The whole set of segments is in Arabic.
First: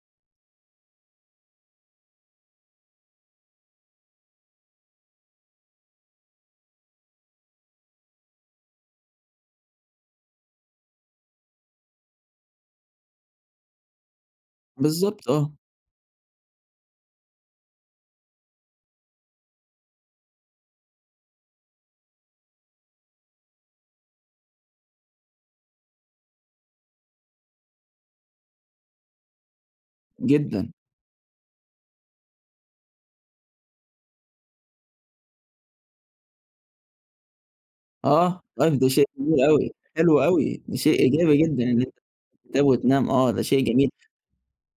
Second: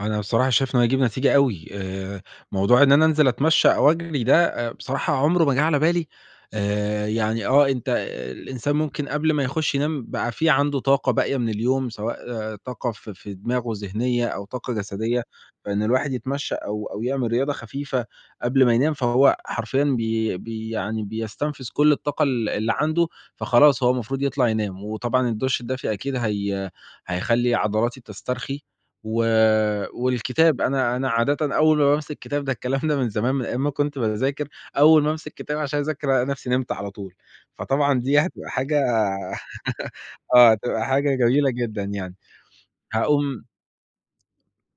أنا بصراحة شايف إنه هيجيب نتيجة أوي آآ، موضوع إن أنا أنزِل أتمشّى أو أجرِي ده آآ بصراحة عمره ما جِه على بالي آآ، يعني آه، أنت الإنسان ممكن قبل ما يخُش ينام بقى في عندُه طاقة باقية من اليوم، سواء طاقة في في دماغه ذهنية أو طاقة جسدية، بالضبط آه. فإن الواحد يتمشى أو أو يعمل رياضة خفيفة قبل ما ينام فهو حرفيًا بي بي يعني بيستنفِذ كلّ الطاقة ال اللي عَنده. فخلاص هو المفروض يطلَع ينام وطبعًا الدُّش الدافي أكيد هي هيخلّي عضلاتي تسترخي و والكتاب جدًا. أنا أنا عادةً أول ما بامسك الكتاب ده الكلام ده من زمان، من أيام ما كنت باذاكر، أول ما أمسِك كتاب عشان أذاكر ألاقي نفسي نِمت على طول، فطبعًا دي آه، هتبقى طيب حاجة ده شيء جميل أوي، حلو آه أوي، ده هتبقى شيء حاجة إيجابي جميلة جدًا إن جدًا أنت يعني. [unintelligible] وتنام، آه ده هاقوم شيء جميل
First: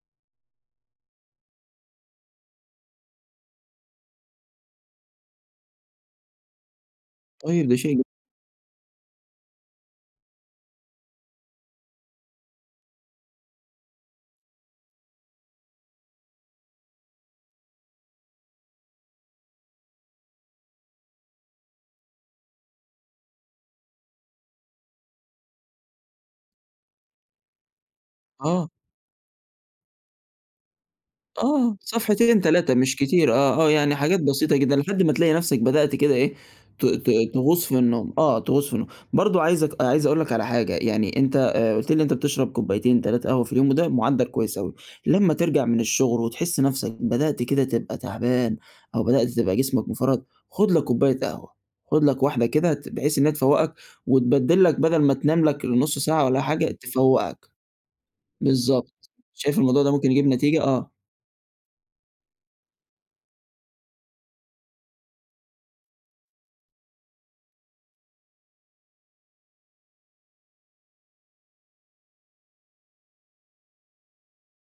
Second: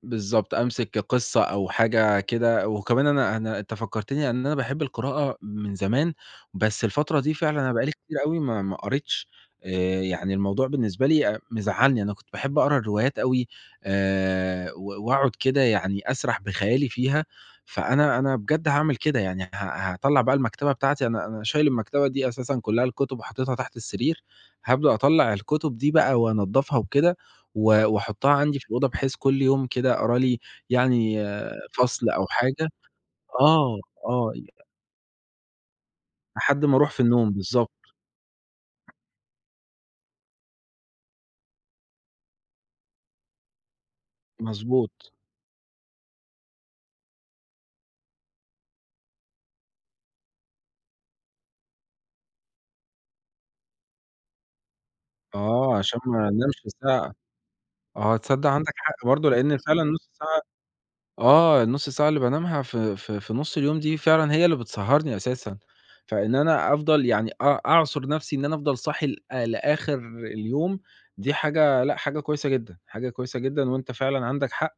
بالضبط، أمسِك قِصّة أو حاجة كده، وكمان أنا أنا أنت فكّرتني إن أنا باحب القراءة من زمان، بس الفترة دي فعلًا طيب أنا ده بقى لي شئ ج كتير أوي ما ما قريتش آآ، يعني الموضوع بالنسبة لي أ مزعّلني، أنا كنت باحب أقرا الروايات أوي آآ، و وأقعُد كده يعني أسرَح بخيالي فيها. فأنا أنا بجد هاعمل كده يعني ه هاطلّع بقى المكتبة بتاعتي، أنا أنا شايل المكتبة دي أساسًا كلّها الكتُب وحطّيتها تحت السرير، هابدأ أطلّع الكتُب دي بقى وأنضّفها وكده و وأحطّها عَندي في آه. الأوضة بحيث كلّ يوم كده أقرا لي يعني آه فصل أو صفحتين حاجة، 3 مش كتير، آه، آه، آه، يعني حاجات آه. بسيطة [unintelligible] جدًا لحد ما تلاقي نفسك بدأت كده إيه، لحد ما ت أرُوح في ت النوم. تغُوص بالضبط. في النوم، آه، تغُوص في النوم، برضه عايزك عايز أقول لك على حاجة، يعني أنت آآ قُلت لي إن أنت بتشرَب كوبايتين 3 قهوة في اليوم وده مُعدَّل كويس أوي، مضبوط. لمّا ترجَع من الشغل وتحس نفسك بدأت كده تبقى تعبان أو بدأت تبقى جسمك مفرهد، خُد لك كوباية قهوة، خُد لك واحدة كده ت بحيث إن هي تفوّقك وتبدِّل لك بدَل ما تنام لك آه، نُص عشان ما ساعة والّا أنامش حاجة ساعة تفوّقك. آه تصدَّق عندك بالضبط حق! برضه لأن شايف فعلًا الموضوع ده النُص ممكن يجيب ساعة نتيجة؟ آه. آه النُص ساعة اللي بانامها في في في نُص اليوم دي فعلًا هي اللي بتسهّرني أساسًا، فإن أنا أفضَل يعني أ أعصُر نفسي، إن أنا أفضَل صاحي ل لآخِر اليوم دي حاجة لأ حاجة كويسة جدًا، حاجة كويسة جدًا وأنت فعلًا عندَك حق،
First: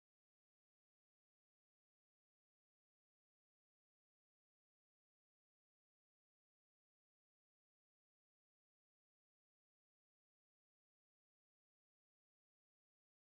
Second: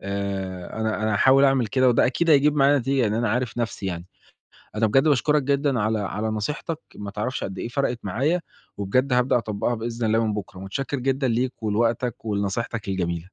آآ أنا أنا هاحاول أعمل كده وده أكيد هيجيب معايا نتيجة، لإن أنا عارف نفسي يعني. أنا بجد باشكرك جدًا على على نصيحتك ما تعرفش قد إيه فرقتِ معايا وبجد هابدأ أطبّقها بإذن الله من بُكرة. متشكر جدًا ليك ولوقتك ولنصيحتك الجميلة.